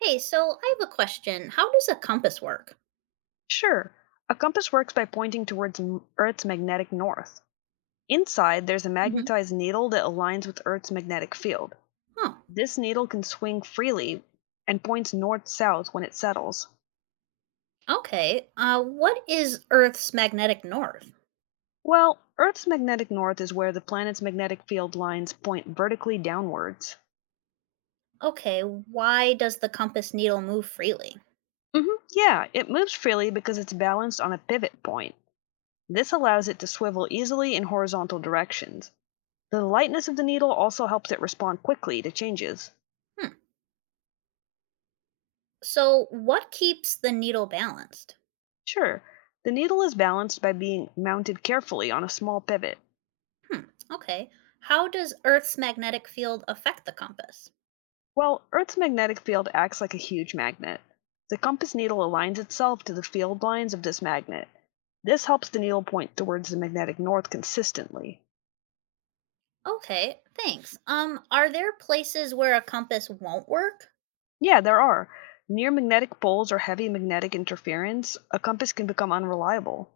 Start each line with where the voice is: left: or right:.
right: Hey, so I have a question. How does a compass work?
left: Sure. A compass works by pointing towards Earth's magnetic north. Inside, there's a
right: Mhm.
left: magnetized needle that aligns with Earth's magnetic field.
right: Huh.
left: This needle can swing freely and points north south when it settles.
right: Okay. What is Earth's magnetic north?
left: Well, Earth's magnetic north is where the planet's magnetic field lines point vertically downwards.
right: Okay. Why does the compass needle move freely?
left: hmm Yeah, it moves freely because it's balanced on a pivot point. This allows it to swivel easily in horizontal directions. The lightness of the needle also helps it respond quickly to changes.
right: Hmm. So, what keeps the needle balanced?
left: Sure, the needle is balanced by being mounted carefully on a small pivot.
right: Hmm. Okay. How does Earth's magnetic field affect the compass?
left: While Earth's magnetic field acts like a huge magnet, the compass needle aligns itself to the field lines of this magnet. This helps the needle point towards the magnetic north consistently.
right: Okay. Thanks. Are there places where a compass won't work?
left: Yeah, there are. Near magnetic poles or heavy magnetic interference, a compass can become unreliable.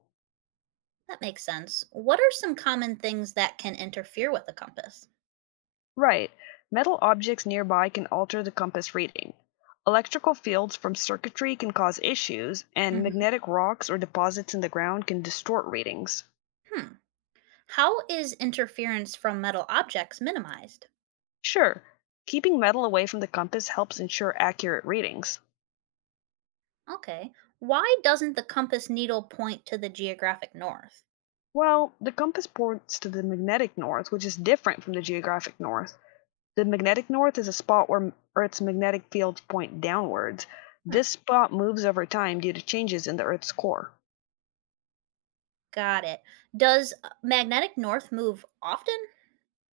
right: That makes sense. What are some common things that can interfere with a compass?
left: Right. Metal objects nearby can alter the compass reading. Electrical fields from circuitry can cause issues, and
right: hmm
left: magnetic rocks or deposits in the ground can distort readings.
right: Hmm. How is interference from metal objects minimized?
left: Sure, keeping metal away from the compass helps ensure accurate readings.
right: Okay. Why doesn't the compass needle point to the geographic north?
left: Well, the compass points to the magnetic north, which is different from the geographic north. The magnetic north is a spot where Earth's magnetic fields point downwards.
right: Hmm,
left: This spot moves over time due to changes in the Earth's core.
right: got it. Does magnetic north move often?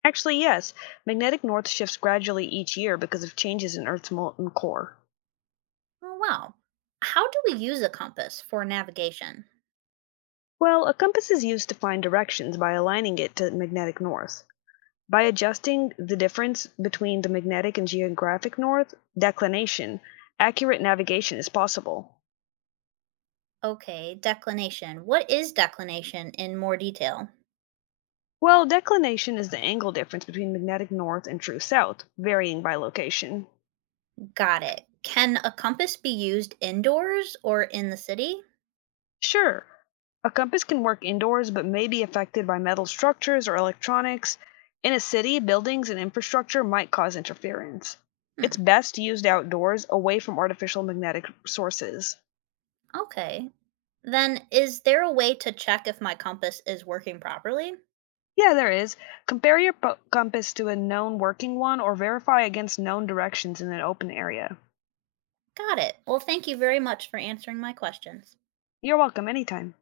left: Actually, yes. Magnetic north shifts gradually each year because of changes in Earth's molten core.
right: Oh, wow. How do we use a compass for navigation?
left: Well, a compass is used to find directions by aligning it to magnetic north. By adjusting the difference between the magnetic and geographic north declination, accurate navigation is possible.
right: Okay, declination. What is declination in more detail?
left: Well, declination is the angle difference between magnetic north and true south, varying by location.
right: Got it. Can a compass be used indoors or in the city?
left: Sure, a compass can work indoors but may be affected by metal structures or electronics. In a city, buildings and infrastructure might cause interference. It's
right: Hmm,
left: best used outdoors, away from artificial magnetic sources.
right: okay. Then, is there a way to check if my compass is working properly?
left: Yeah, there is. Compare your compass to a known working one or verify against known directions in an open area.
right: Got it. Well, thank you very much for answering my questions.
left: You're welcome anytime.